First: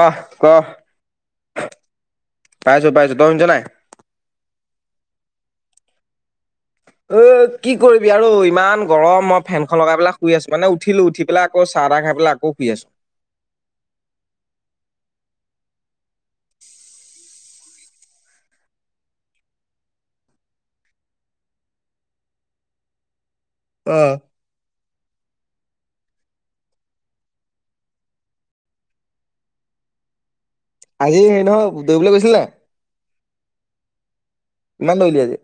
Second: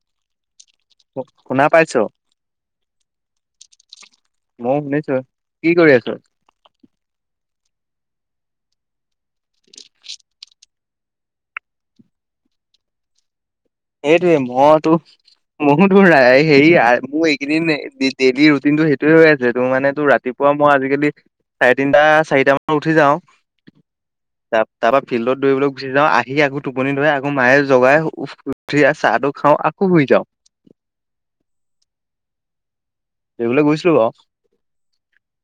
অহ ক। শুনা পাইছ। পাইছো পাইছো তই শুনিছ নাই? ময়ো শুনিছো কি কৰি আছ অ কি কৰিবি আৰু ইমান গৰম মই ফেনখন লগাই পেলাই শুই আছো মানে উঠিলো উঠি পেলাই আকৌ চা চাহ-তাহ খাই পেলাই আকৌ শুই আছো। [unintelligible] সেইটোৱে মইতো মোতো হেৰি মোৰ এইকেইদিন ডে ডেইলি ৰুটিন। কিন্তু সেইটোয়ে হৈ আছে তোৰ মানে তোৰ ৰাতিপুৱা মই আজিকালি চাৰে তিনটা চাৰিটা মানত উঠি যাও। আহ তা তাপা ফিল্ডত। দৌইবলে গুচি যাওঁ আহি আকৌ টোপনি ধৰি আকৌ মায়ে জগাই উ উ উঠি আ চাহ টো খাওঁ আকৌ শুই যাওঁ। আজি হেৰি নহয় দৌবলৈ গৈছিলি নাই দৌইবলে গৈছিলো বাও কিমান দৌৰিলি আজি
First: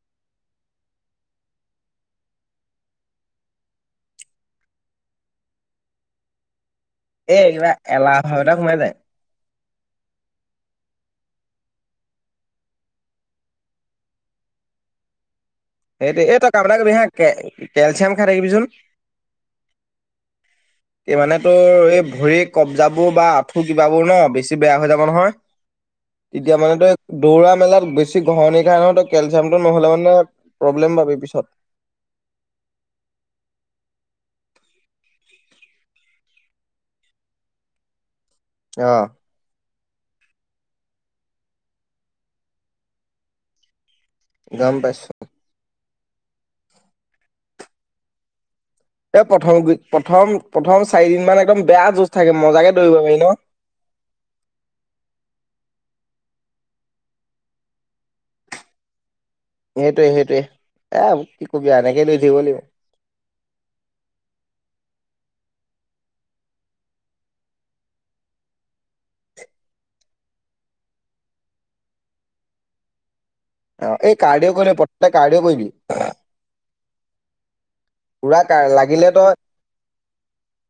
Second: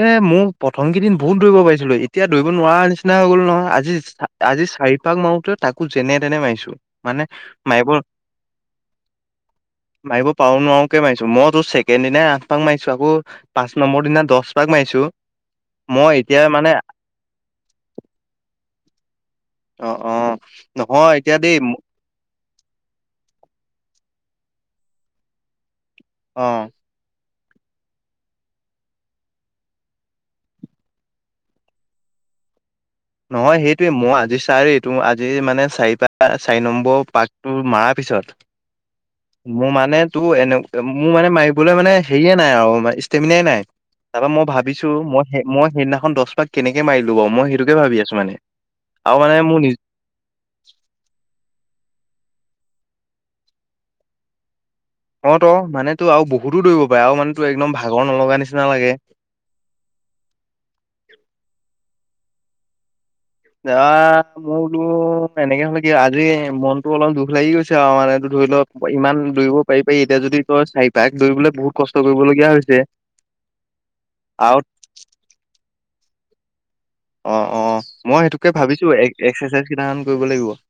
এ মোক প্ৰথম কেইদিন বহুত দৌৰিব পাৰিছিলো এতিয়া দৌৰিব নোৱাৰা নিচিনা হৈ গলো নহয় আজি আজি। চাৰি পাক মাৰোতে তাকো যেনে তেনে মাৰিছো। মানে এ কিবা মাৰিব এলাহ ভাৱ এটা সোমাই যায়। মাৰিব পাৰো নোৱাৰো কে মাৰিছো মই তোৰ ছেকেণ্ড দিনাই আঠ পাক মাৰিছো আকৌ পাঁচ নম্বৰ দিনা দছ পাক মাৰিছো মই সেইটো এই এতিয়া তই কাম মানে এটা কৰিবি হা কে কেলচিয়াম খাই থাকিবিচোন অ অ এই নহয় মানে এতিয়া দেই তোৰ এই ভৰি কব্জাবোৰ বা আপ খোজবা বোৰ ন বেছি বেয়া হৈ যাব নহয় অ তেতিয়া মানে তই দৌৰা মেলাত বেছি গহনিৰ খাই নহয় কেলচিয়ামটো নহ'লে মানে প্ৰব্লেম পাবি পিছত নহয় সেইটোৱে মই আজি চাৰি তো আজি মানে চাৰি পা চাৰি নম্বৰ পাকটো মাৰাৰ পিছত অহ মোৰ মানে তোৰ এনে মোৰ মানে মাৰিবলৈ মানে হেৰিয়ে নাই আৰু ষ্টেমিনাই নাই। তাপা মই গম ভাবিছো পাইছো মই মই সেইদিনাখন দহ পাক কেনেকে মাৰিলো বাৰু। মই সেইটোকে ভাবি আছো মানে। আৰু এ মানে প্ৰথম মোৰ নিজ প্ৰথম প্ৰথম চাৰি দিন মান একদম বেয়া ঝোজ চাগে মজাকে দৌৰিব পাৰি ন। অ ত মানে তো আৰু বহুতো দৌৰিব পাৰে আৰু মানে তোৰ একদম ভাগৰ নলগা নিচিনা লাগে। সেইটোৱে সেইটোয়ে এ কি কবি এনেকে লৈ জিব লাগিব। এ মোৰতো এনেকে হ'ল কি আজি মনতটো অলপ দুখ লাগি গৈছে আও মানে ধৰি লওক ইমান দৌৰিব পাৰি পাৰি এতিয়া যদি তই চাৰিপাক দৌৰিবলৈ বহুত কষ্ট কৰিবলগীয়া হৈছে। [inaudible] অ এই কাৰ্ডেও আৰু কৈলে প্ৰতেক কাৰ্ডেও কৰিবি। অ অ মই পুৰা সেইটোকে কা ভাবিছো লাগিলে তই এক্সাৰচাইজ কেইটামান ক-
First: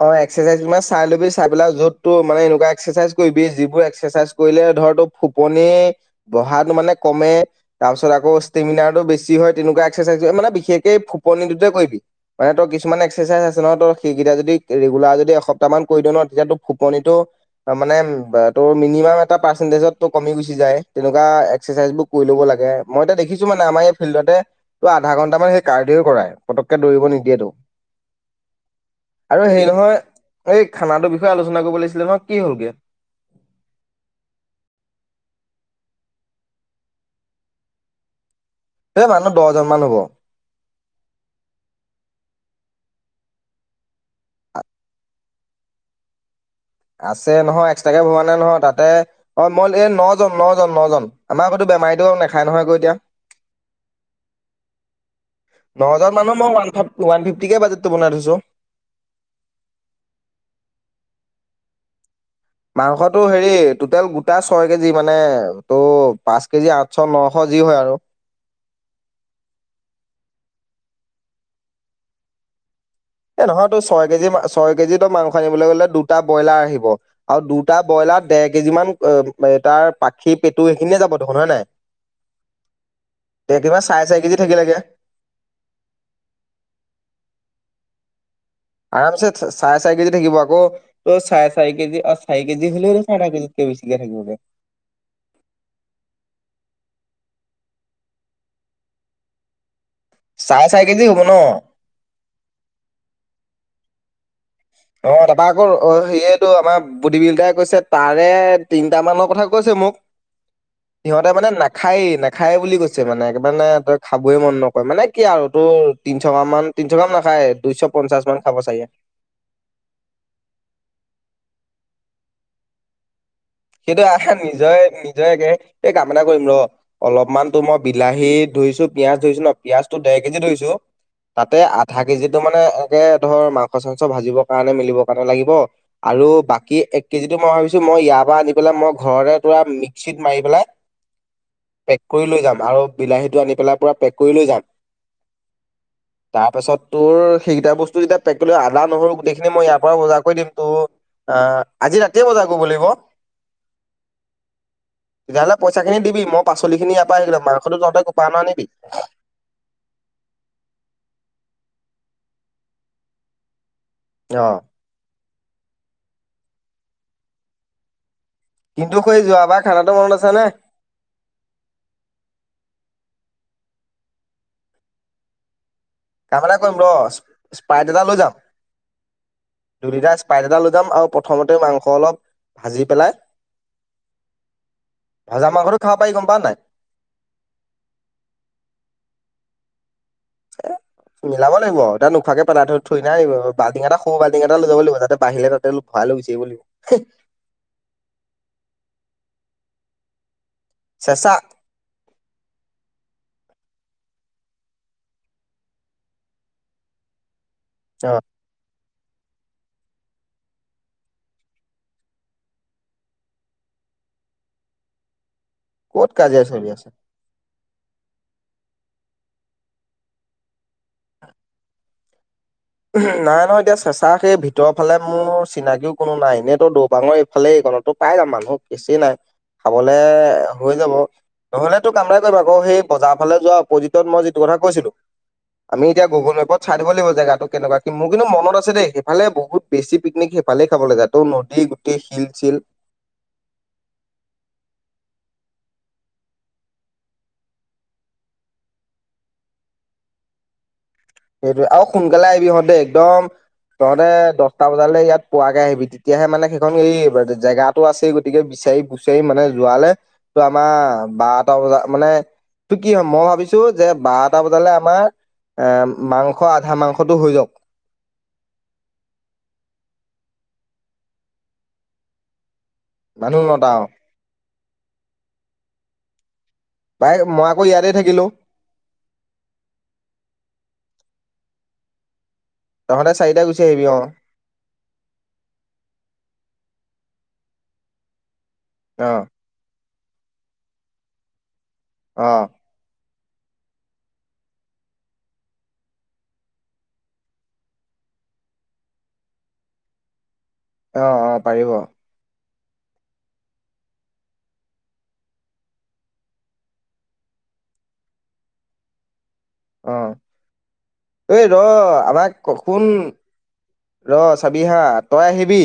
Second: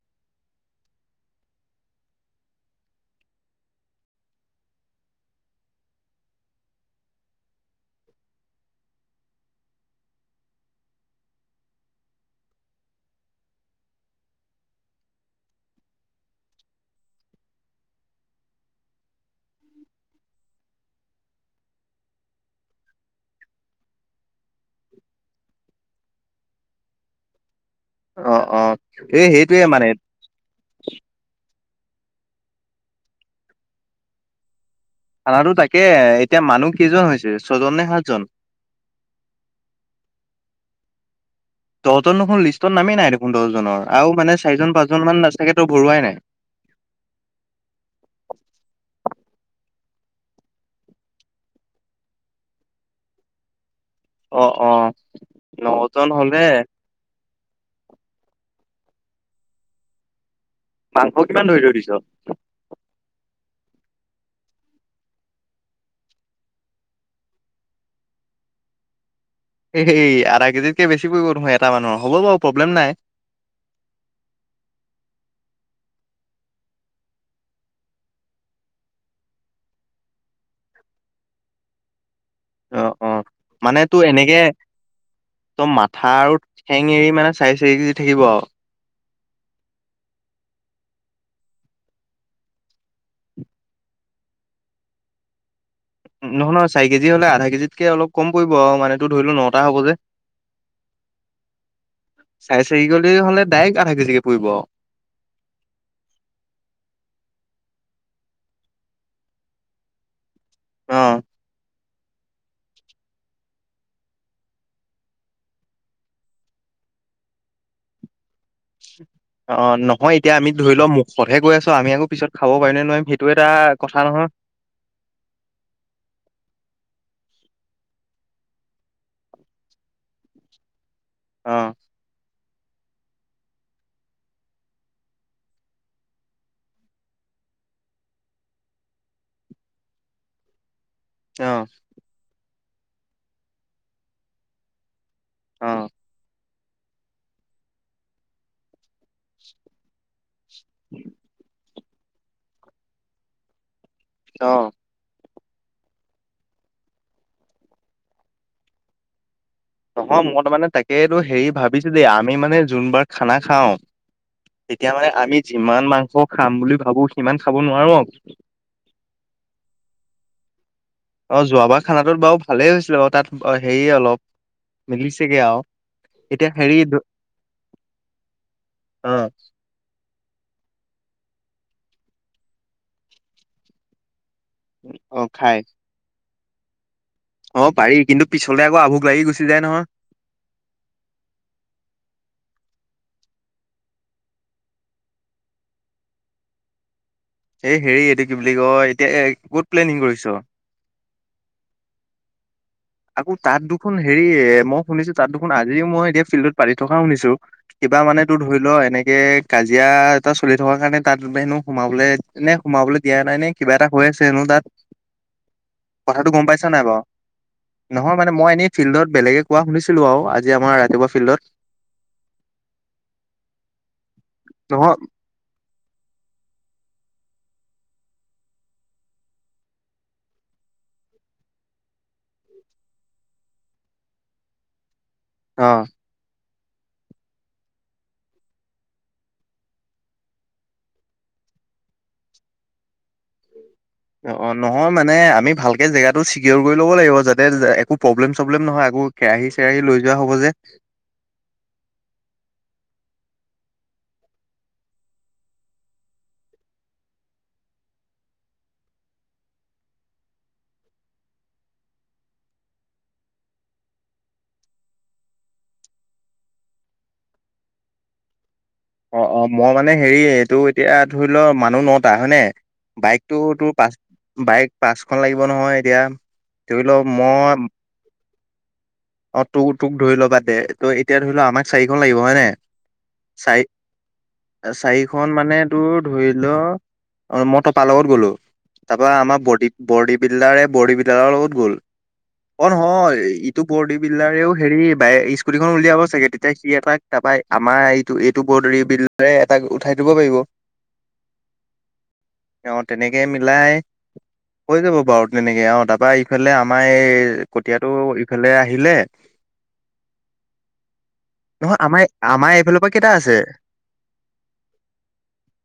অ এক্সাৰচাইজ ম চাই লবি চাই পেলাই য'তো মানে এনেকুৱা এক্সাৰচাইজ কৰিবি যিবোৰ এক্সাৰচাইজ কৰিলে ধৰ তটো ফোপনি বহাত মানে কমে তাৰপিছত আক ষ্টেমিনাৰটো বেছি হয় তেনেকুৱা এক্সাৰচাইজ মানে বিশেষকে ফুপনি দুটে কৰিবি। মানে তই কিছুমান এক্সাৰচাইজ আছে ন ত সেইকেইটা যদি ৰেগুলাৰ যদি এসপ্তাহমান কৰি দিওঁ ন তেতিয়া তো ফুপনিটো মানে বা ত মিনিম এটা পাৰটেনতেজ কমি গুচি যায় তেনেকুৱা এক্সাৰচাইজ বোৰ কৰি লব লাগে, মই এতিয়া দেখিছো মানে আমাৰ ফিল্ডতে আধা ঘন্টা মান কাৰডিয় কৰাই কৰিব নিদিয়েতো অ অ এই আৰু সেইটোয়ে হেৰি মানে নহয় এই খানাটোৰ বিষয়ে আলোচনা কৰিব লাগিব ইছলাম কি হ'ল গে। খানাটো তাকে এতিয়া মানুহ কেইজন হৈছে ছয়জন নে সাতজন। এই মানুহ দহজন মান হব। দহজন নখোন লিষ্টত নামেই নাই দেখোন দহজনৰ আৰু মানে চাৰিজন পাঁচজন মান চাগে ত ভৰোৱাই নাই। আছে নহয় এক্সট্ৰাকে ভৰা নাই নহয় তাতে অ মই এই নজন নজন নজন আমাৰ আগো- আমাৰ আইদেউ নাখায় নহয় এইবোৰ এতিয়া অ অ ন-জন মানুহ মই ওৱান ফি ফিফটিকে বাজেট টো বনাই থৈছো মাংস কিমান ধৰি থৈ দিছ। মাংসটো হেৰি টোটেল গোটা ছয় কেজি মানে ত পাঁচ কেজি আঠশ নশ যি হয় আৰু। এই আধা কেজিতকে বেছি পৰিব নহয় এটা মানুহৰ হ'ব বাৰু প্ৰব্লেম নাই। এ নহয় তই ছয় কেজি ছয় কেজিতো মাংস আনিবলৈ গলে দুটা ব্ৰইলাৰ আহিব আৰু দুটা ব্ৰইল- তাত ডেৰ কেজি মান তাৰ পাখি পেটু সেইখিনিয়ে যাব দেখোন হয় নাই। অ অ ডেৰ কেজি মানে মান চাৰে তোৰ চাৰি কেজি এনেকে থাকিলেগে ত মাথা আৰু ঠেং এৰি মানে চাৰি চাৰি কেজি থাকিব আও। আৰামছে চাৰে চাৰি কেজি থাকিব আকৌ ত চাৰে চি কেজি চাৰি কেজি হলেও আধা কেজি। বেছিকে থাকিব গে। [inaudible] নহয় নহয় চাৰি কেজি হ'লে আধা কেজিতকে অলপ কম পৰিব আৰু মানো ধৰি লল নটা হ'ব যে। চাৰে চাৰি কেজি হ'ব ন চাই চাৰি গলে হলে ডাইৰেক্ট আধা কেছিকে পৰিব আও। অ তাৰপা আকৌ অ সেয়েত আমাৰ বদি বিলদাৰে কৈছে তাৰে তিনটা মানৰ কথা কৈছে। মোক অ', সিহতে মানে খায় নেখায় বুলি কৈছে মানে একবাৰে ন তই খাবই মন নকৰে মানে কি আৰু তোৰ তিনশ গ্ৰাম মান তিনশ গ্ৰাম নাখায় দুইশ পঞ্চাশ মান খাব চাগে। অ অ, নহয় এতিয়া আমি ধৰিলম মুখতহে কৈ আছো আমি আকৌ পিছত খাব পাৰিম নে নোৱাৰিম সেই সেইটো আহা নিজয় নিজয়াকে এই কামনা কৰিম ৰ। অলপমানতো মই বিলাহী ধৰিছো পিয়াজ ধৰিছো ন পিয়াজটো দেৰ কেজি ধৰিছো। তাতে অ', আধা কেজিত। তোৰ মানে এনেকে ধৰ মাংস-চাংস ভাজিবৰ কাৰণে মিলিবৰ কাৰণে লাগিব আৰু বাকী এক কেজিটো মই ভাবিছো মই ইয়াৰ পৰা আনিম। এইবিলাক মই ঘৰৰে পৰা মিক্সিত মাৰি পেলাই অ', পেক কৰি লৈ যাম আৰু বিলাহীটো আনি পেলাই পুৰা পেক কৰি লৈ যাম। অঁ তাৰপাছত তোৰ সেইকেইটা বস্তু যেতিয়া পেক কৰিলো আদা নহৰু গোটেইখিনি মই ইয়াৰ পৰা বজাৰ কৰি নিম। ত আহ আজি ৰাতিয়ে বজাৰ কৰিব লাগিব। অ তেতিয়াহ'লে পইচা খিনি দিবি মই পাচলি খিনি ইয়াৰ পৰা লৈ লম মাংসটো তহঁতে কপা আন আনিবি তপন মই তাৰমানে তাকেই তোৰ হেৰি ভাবিছো দেই আমি মানে যোনবাৰ খানা খাও অ তেতিয়া মানে আমি যিমান মাংস খাম বুলি ভাবো সিমান খাব নোৱাৰো মোক নখৈ যোৱাবাৰ খানাটো মনত আছে নে? অ, যোৱাবাৰ খানাটোত বাৰু ভালেই হৈছিলে বাৰু তাত ব হেৰি অলপ মিলিছেগে আৰু কাম এতিয়া এটা কৰিম হেৰি ৰ স্পা স্পাইট এটা লৈ যাম অ ব্ৰিজাৰ্চ স্পাইট এটা লৈ যাম আৰু প্ৰথমতে মাংস অলপ ভাজি পেলাই অ ভাজা খাই মাংসটো খাব পাৰি গম পাৱ নাই। অ পাৰি কিন্তু পিছলে আকৌ আভোক লাগি গুচি যায় নহয়। মিলাব লাগিব আও তই নোখোৱাকে পেলাটো থৈ থৈ নাহিব বালটিং এটা সৰু বালটিং এটা লৈ যাব লাগিব যাতে বাহিলে তাতে অলপ ভৰাই আলু বিচাৰিব লাগিব হে এই হেৰি এইটো কি বুলি কয় এতিয়া এই ক'ত প্লেনিং কৰিছ? চেচাঁহ আকৌ তাত দেখোন হেৰি এ মই শুনিছো তাত দেখোন আজিও মই এতিয়া ফিল্ডত পাতি থকা শুনিছো। কিবা অ মানে তোৰ ধৰি ল এনেক কে কাজিয়া এটা চলি থকাৰ কাৰণে তাত হেনো সোমাবলৈ নে সোমাবলৈ দিয়া নাই নে কিবা এটা হয় ছে হেনো তাত ক'ত কথাটো কাজিয়া গম চলি পাইছা নাই আছে বাৰু নহয়, মানে মই এনেই ফিল্ডত বেলেগে কোৱা শুনিছিলো আও আজি আমাৰ ৰাতিপুৱা ফিল্ডত নাই নহয় এতিয়া চেঁচা সেই ভিতৰৰ ফালে নহয় মোৰ চিনাকিও কোনো নাই এনেই তো দৌপাঙৰ এই খালে এইকনতো পাই যাম মানুহ বেছি নাই খাবলে এ এ এ এ হৈ যাব। নহলে তোৰ কাম এটা কৰিব আকৌ সেই বজাৰ ফালে যোৱা অপজিটত মই যিটো কথা কৈছিলো আমি অ', এতিয়া গুগল মেপত চাই লব লাগিব জেগাটো- কেনেকুৱা কি মোৰ কিন্তু মনত আছে দেই সেইফালে বহুত বেছি পিকনিক সেইফালে খাবলৈ যায় ত নদী গোটেই শিল-চিল [unintelligible] [unintelligible] অ অ, নহয় মানে আমি ভালকে জেগাটো চিকিয়ৰ কৰি ল'ব লাগিব যাতে এ একো প্ৰব্লেম-চব্লেম নহয় আকো বোৰ কেৰাহী-চেৰাহি লৈ যোৱা হ'ব যে সেইটো আৰু সোনকালে আহিবি হঁত দেই একদম তহঁতে দছটা বজালৈ ইয়াত পোৱাকে আহিবি তেতিয়াহে মানে সেইখন এই এই এইবাৰ জেগাটো আছেই গতিকে বিছ বিছাৰি-পুচাৰি মানে যোৱালে তো আমাৰ বাৰটা বজাত মানে ত কি হয় মই ভাবিছো যে বাৰটা বজালে আমাৰ এম মাংস আধা মাংসটো হৈ যাওক অ অ, মই মানে হেৰি এইটো এতিয়া ধৰি ল মানুহ নটা হয়নে মানুহ বাইকটো নটা তোৰ অ পাচ বাইক পাঁচখন লাগিব নহয় এতিয়া ধৰিলক বাই আকৌ মই ইয়াতে থাকিলো অ, তোৰ তোক ধৰি ল বাদ দে ত এতিয়া ধৰি ল আমাক চাৰিখন লাগিব হয় নাই তহঁতে চাৰিটা চাৰি গুচি আহিবি অ এ চাৰিখন মানে তোৰ ধৰি ল। অ মই টপা লগত গ'লো তা পা অ আমাৰ বডী বিল্ডাৰে বডী বিল্ডাৰৰ লগত গ'ল। অ নহয় ইটো। বডী বিল্ডাৰেও হেৰি বাই স্কুটিখন উলিয়াব চাগে তেতিয়া সি এটা তাপাই আমাৰ এইটো এইটো ব। বি বিল্ডাৰে এটা উঠাই দিব পাৰিব। অ অ পাৰিব। অ তেনেকে মিলাই। হৈ যাব বাও তেনেকে অ তা পাই ইফালে আমা এই কটিয়াটো। কেলে আহিলে। ঐ ৰ নহয় আমাৰ আমাক আমাৰ এইফালৰ ককনি পৰা কেইটা আছে ৰ চাবি হা তই আহিবি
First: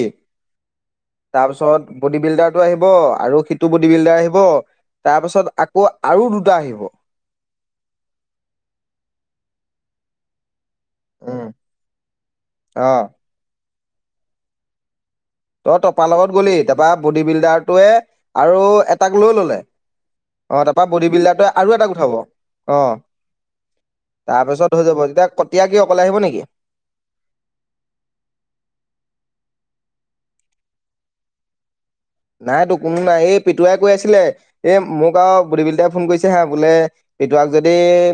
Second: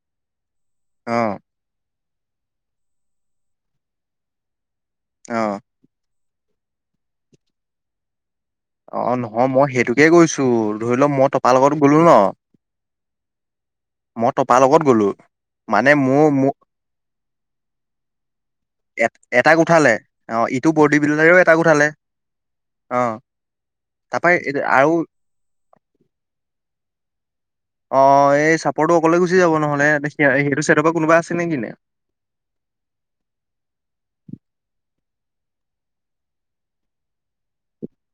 অ তাপিছত। বডি বিল্ডাৰটো আহিব আৰু সিটো বডি বিল্ডাৰ আহিব তাৰ অ পাছত আকৌ আৰু দু দুটা আহিব। অ নহয় মই সেইটোকে কৈছো ধৰি ল মই উম, টপা লগত গলো ন। অ', মই টপা লগত গ'লো। তই মানে টপা লগত মোৰ গ'লি তাপা বডী বিল্ডাৰটোৱে আৰু এ এটাক লৈ ল'লে। উঠালে অ ইটো তা পা বডি বিল্ডাৰেও বিল্ডাৰটোৱে আৰু উঠালে এটাক উঠাব অ। তাৰপা তা পিছত হৈ আৰু যাব এতিয়া কতিয়া কি অকলে আহিব নিকি। অ এই চাপৰটো অকলে গুচি যাব নহ'লে সিটো চাইটৰ পৰা কোনোবা আছে নে কি নে। নাইতো কোনো নাই এই পেতুৱাই কৈ আছিলে এ মোক আও বডীবিল্ডাই ফোন কৰিছে হা বোলে। পেটোৱাক যদি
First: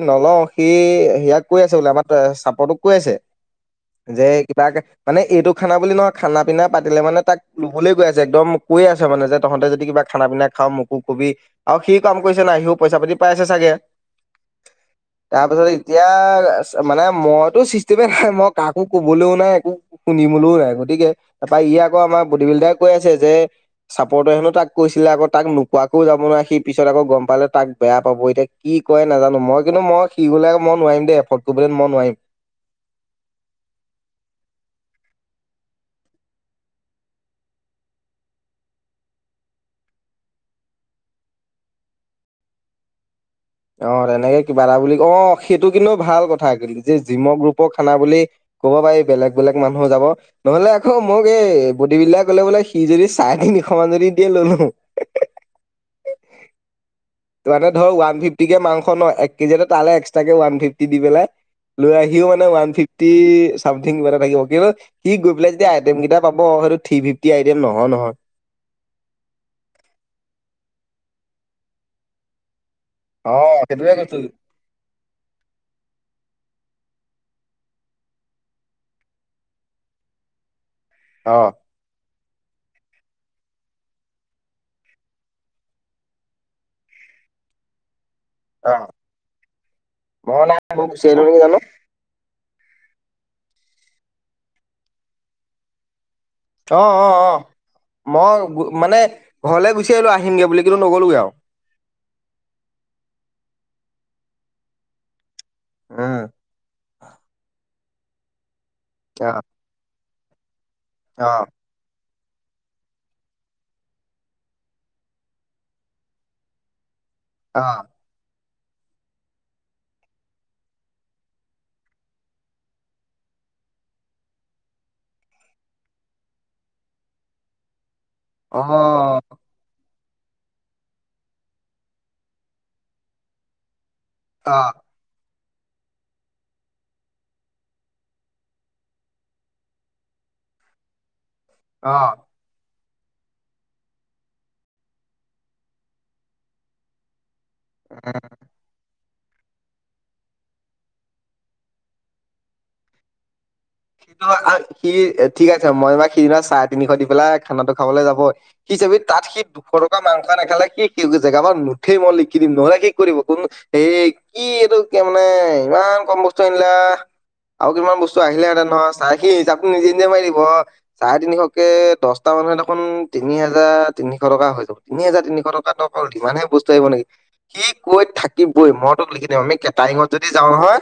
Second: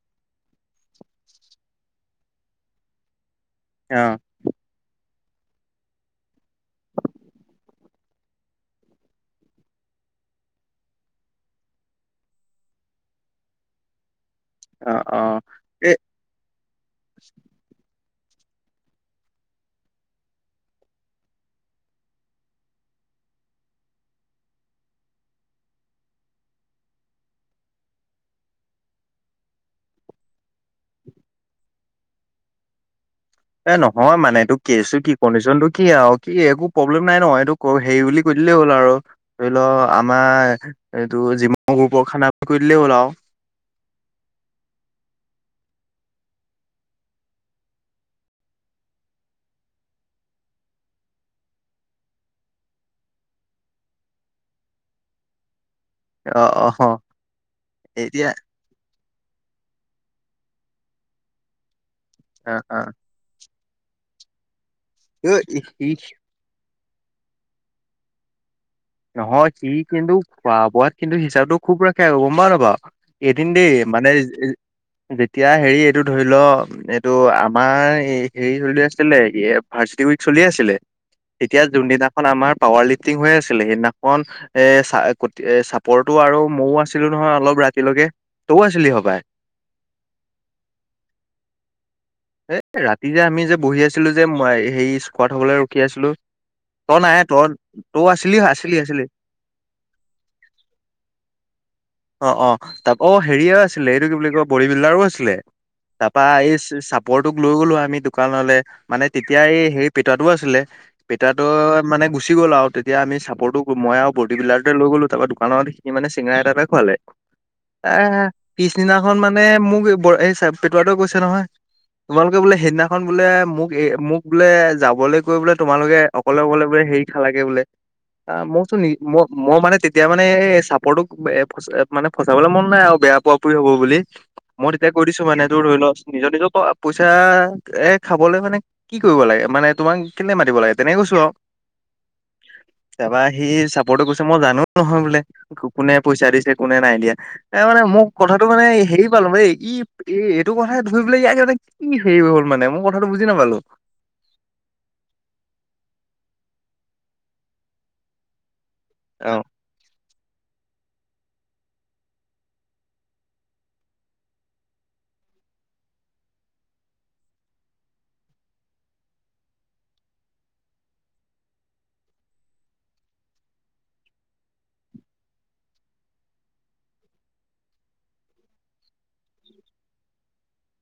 নলওঁ সি সেয়াক কৈ আছে বোলে আমাৰ চাপৰটোক কৈ আছে। অ যে কিবাকে মানে এইটো খানা বুলি নহয় খানা পিনা পাতিলে মানে তাক লোবলে কৈ আছে একদম। কৈয় আছে মানে যে তহঁতে যদি কিবা খানা পিনা খাও মোকো কবি আও সিও কাম কৰিছে না সিও পইচা পাতি পাইছে চাগে। অ অ তাৰপিছত এ এতিয়া মানে মইতো চিচ গতিকে মই কাকো কবলৈও নাই একো শুনিবলৈও নাই গতিকে তাপা ই আক আমাৰ বডী বিল্ডাৰ ক কৈ আছে যে। চাপৰটোৱে হেনো তাক কৈছিলে আকৌ তাক নোকোৱাকৈও যাব নোৱাই সি পিছত আকৌ গম পালে তাক বেয়া পাব এতিয়া। কি কয় নাজানো মই কিন্তু মই সি গ'লে মই নোৱাৰিম দেই এফৰ্ড কৰিবলে মই নোৱাৰিম। [unintelligible] এ নহয় মানে এইটো কেচো কি কণ্ডিচন টো কি আও কি একো প্ৰব্লেম নাই ন এইটো ক হেৰি বুলি কৈ কৈ দিলে হ'ল আৰু ধৰি ল আমাৰ এইটো যিমান গ্ৰুপৰ খানা আ কৈ দিলেই হ'ল আও। অ তেনেকে কিবা এটা বুলি অ সেইটো কিন্তু ভাল কথা যে জিম গ্ৰুপ খানা বুলি। ক'ব পায়ি বেলেগ বেলেগ মানুহ যাব নহলে আকৌ মোক এই বডী বিল্ডাই কলে বোলে সি যদি চাই থাকে। সমান যদি দিয়ে ললো হে হে। অ অ হ এতিয়া। মুখন এক কেজি এটা তালে এক্সতাকে ওৱান ফিফটি দি পেলাই লৈ আহি অ মানে ওৱান ফিফটি চামথিং কিবা এটা থাকিব কিন্তু সি গৈ পেলাই যেতিয়া ই আইটেম সি কেইটা পাব হয়তো। থ্ৰী ফিফটি আইটেম নহয় নহয়। নহয় সি কিন্তু খোৱা বোৱাত কিন্তু হিচাপটো খুব ৰাখে আক গম পাও নেপাও। অ এদিন দেই সেইটোয়ে মানে কৈছো যেতিয়া হেৰি এইটো ধৰি ল। ত' আমাৰ হেই হেৰি হৈ আছিলে ফাৰ্চটিয়েৰ উইক চলি আছিলে। অ এতিয়া যোনদিনাখন আমাৰ পাৱাৰ লিটিং হৈ আছিলে। কেলে সেইদিনাখন এ চাই কতিয়া এ চাপৰতো আৰু ময়ো আছিলো নহয় অলপ ৰাতিলৈকে। তইও অ আছিলি হপাই ম‌ই নাই মই গুচি আহিলো নহ ইয়ালে এ ৰাতি যে আমি যে বহি আছিলো যে মই হেই ইচখোৱা থবলে ৰখি আছিলো। অ তই অ নাই অ তই তই আছিলি মই অ আছিলি মানে আছিলি ঘৰলে গুচি আহিলো আহিমগে বুলি কিন্তু নগলোগে আও। অ অ তাক অ। হেৰিয়েও আছিলে এইটো কি বুলি কয় বডী বিল্ডাৰো আছিলে তাপা এই চে চাপ লৈ গ'লো আমি দোকানলে মানে তেতিয়া উম এই হেই পেটোৱাটো আছিলে অ পটোৱাটো মানে গুচ গুচি গ'ল আও তেতিয়া আমি চাপৰটোক মই আও বল্ডিৰটোৱে লৈ গলো তাৰ দোকানত সি মানে চেঙৰা এটা এটা খোৱালে। এ পিছদিনাখন মানে মোক এই চে পেটোৱাটো কৈছে নহয়। তোমালোকে বোলে সেইদিনাখন বোলে মোক মোক বোলে যাবলৈ কৈ বোলে তোমালোকে অকলে অকলে বোলে সে সেই খালাগে বোলে, আ মই অ কৈছো নি ম ম মানে তেত এতিয়া মানে এ চাপৰটোক এ ফচা মানে ফচাবলৈ মন নাই আও বেয়া পোৱা পুই হ'ব বুলি অ অ অ মই তেতিয়া কৰি দিছো মানে তো ধৰি ল নিজৰ নিজৰ কৰ আ পইচা এ খাবলে মানে কি কৰিব লাগে মানে তোমাক কেনে মাতিব লাগে তেনেকে কৈছো আও। অ। তাৰপৰা সি চাপৰ্টো কৰিছে মই জানো নহয় বোলে টোক কোনে পইচা দিছে কোনে নাই দিয়া। এ মানে মোক কথাটো মানে হেৰি পালো এই ই এই এইটো কথাই ধৰিবলৈ ইয়াক ইহঁতে ই সেই হৈ গল মানে মই কথাটো বুজি নাপালো। সিটো সি ঠিক আছে মই বা সি বা চাৰে তিনিশ দি পেলাই খানাটো খাবলৈ যাব হিচাপি তাত অ সি দুশ টকা মাংস নেখালে সি- জেগা পৰা নুঠেই মই লিখি দিম। নহলে শেষ কৰি দিব কোন হে কি এইটো কেনাই ইমান ইমান কম বস্তু আনিলা আৰু কিমান বস্তু আহিলেহেঁতেন। ন চাৰে সি হিচাপটো নিজে নিজে মাৰি দিব চাৰে তিনিশকে দহটা মানুহে দেখোন তিনি হাজাৰ তিনিশ টকা হৈ যাব তিনি হোজাৰ তিনিশ টকা ইমান হে বস্তু আহিব নেকি সি কৈ থাকিবই। মই তোক লিখি দিম আমি কেটাৰিঙত যদি যাওঁ নহয়,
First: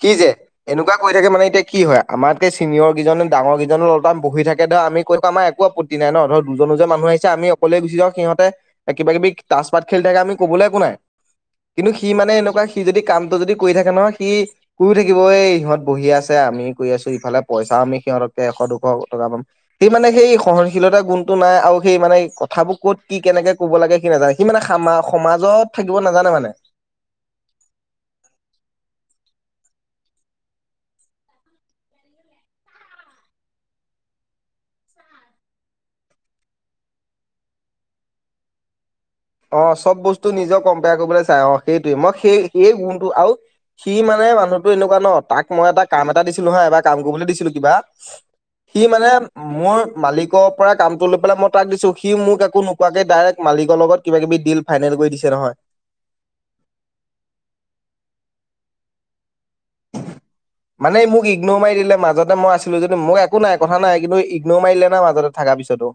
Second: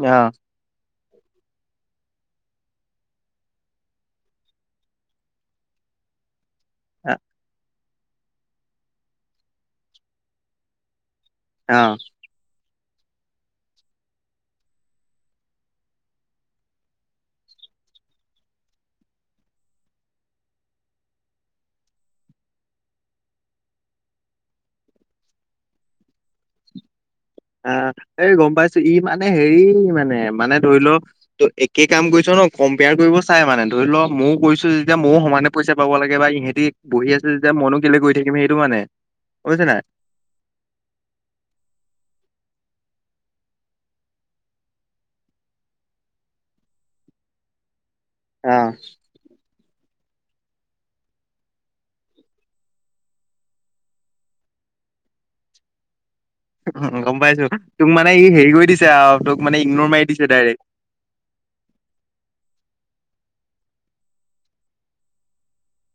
সি যে অ এনেকুৱা কৰি থাকে মানে এতিয়া কি হয়। আমাতকে চিনিয়ৰ কিজনে ডাঙৰ কেইজনে লতাম বহি থাকে ধৰা আমি কৈ পাম আ একো আপত্তি নাই ন ধৰ দুজনো যে মানুহ আহি আমি অকলে গুচি যাও সিহতে কিব কিবি তাচ পাত খেলি থাকে আমি ক'বলৈ একো নাই। অ কিন্তু সি মানে এনেকুৱা সি যদি কামতটো যদি কৰি থাকে নহয়, সি শুই থাকিব। ই ইহঁত বহি আছে আমি কৰি আছো ইফালে পইচা আমি সিহঁতকে এশ দুশ টকা পাম সি মানে সেই সহনশীলতা গুমটো নাই আও সেই মানে কথাবোৰ ক'ত কি কেনেকে কব লাগে কি নাজানে, সি খামা সমাজত থাকিব নাজানে মানে। [inaudible] আহ এই গম পাইছো ই মানে হেৰি মানে মানে ধৰি লও ত একে কাম কৰিছ ন কম্পেয়াৰ কৰিব চাই মানে, ধৰি লও ময়ো কৰিছো যেতিয়া ময়ো সমানে পইচা পাব লাগে বা ইহতি বহি আছে। যেতিয়া মনো কেলে কৰি থাকিম সেইটো মানে। গম পাইছ অ নাই চব বস্তু নিজেও কম্পেয়াৰ কৰিবলৈ চাই অ সেইটোৱে মই সেই এই মোনটো আও সি মানে মানুহটো এনেকুৱা ন তাক মই এটা কাম এটা দিছিলো হা এবাৰ কাম কৰিবলৈ দিছিলো কিবা অ সি মানে মোৰ মালিকৰ পৰা কামটো লৈ পেলাই মই তাক দিছো সি মোক একো নোপোৱাকে ডাইৰেক্ট মালিকৰ লগত কিবা কিবি ডিল ফাইনেল কৰি দিছে নহয়। উ গম পাইছো তোক মানে ই হেৰি কৰি দিছে আও। মানে মোক ইগনৰ মাৰি দিলে মাজতে মই আছিলো যে। মোক একো নাই কথা নাই কিন্তু ইগনৰ মাৰিলে না মাজতে থকাৰ পিছতো।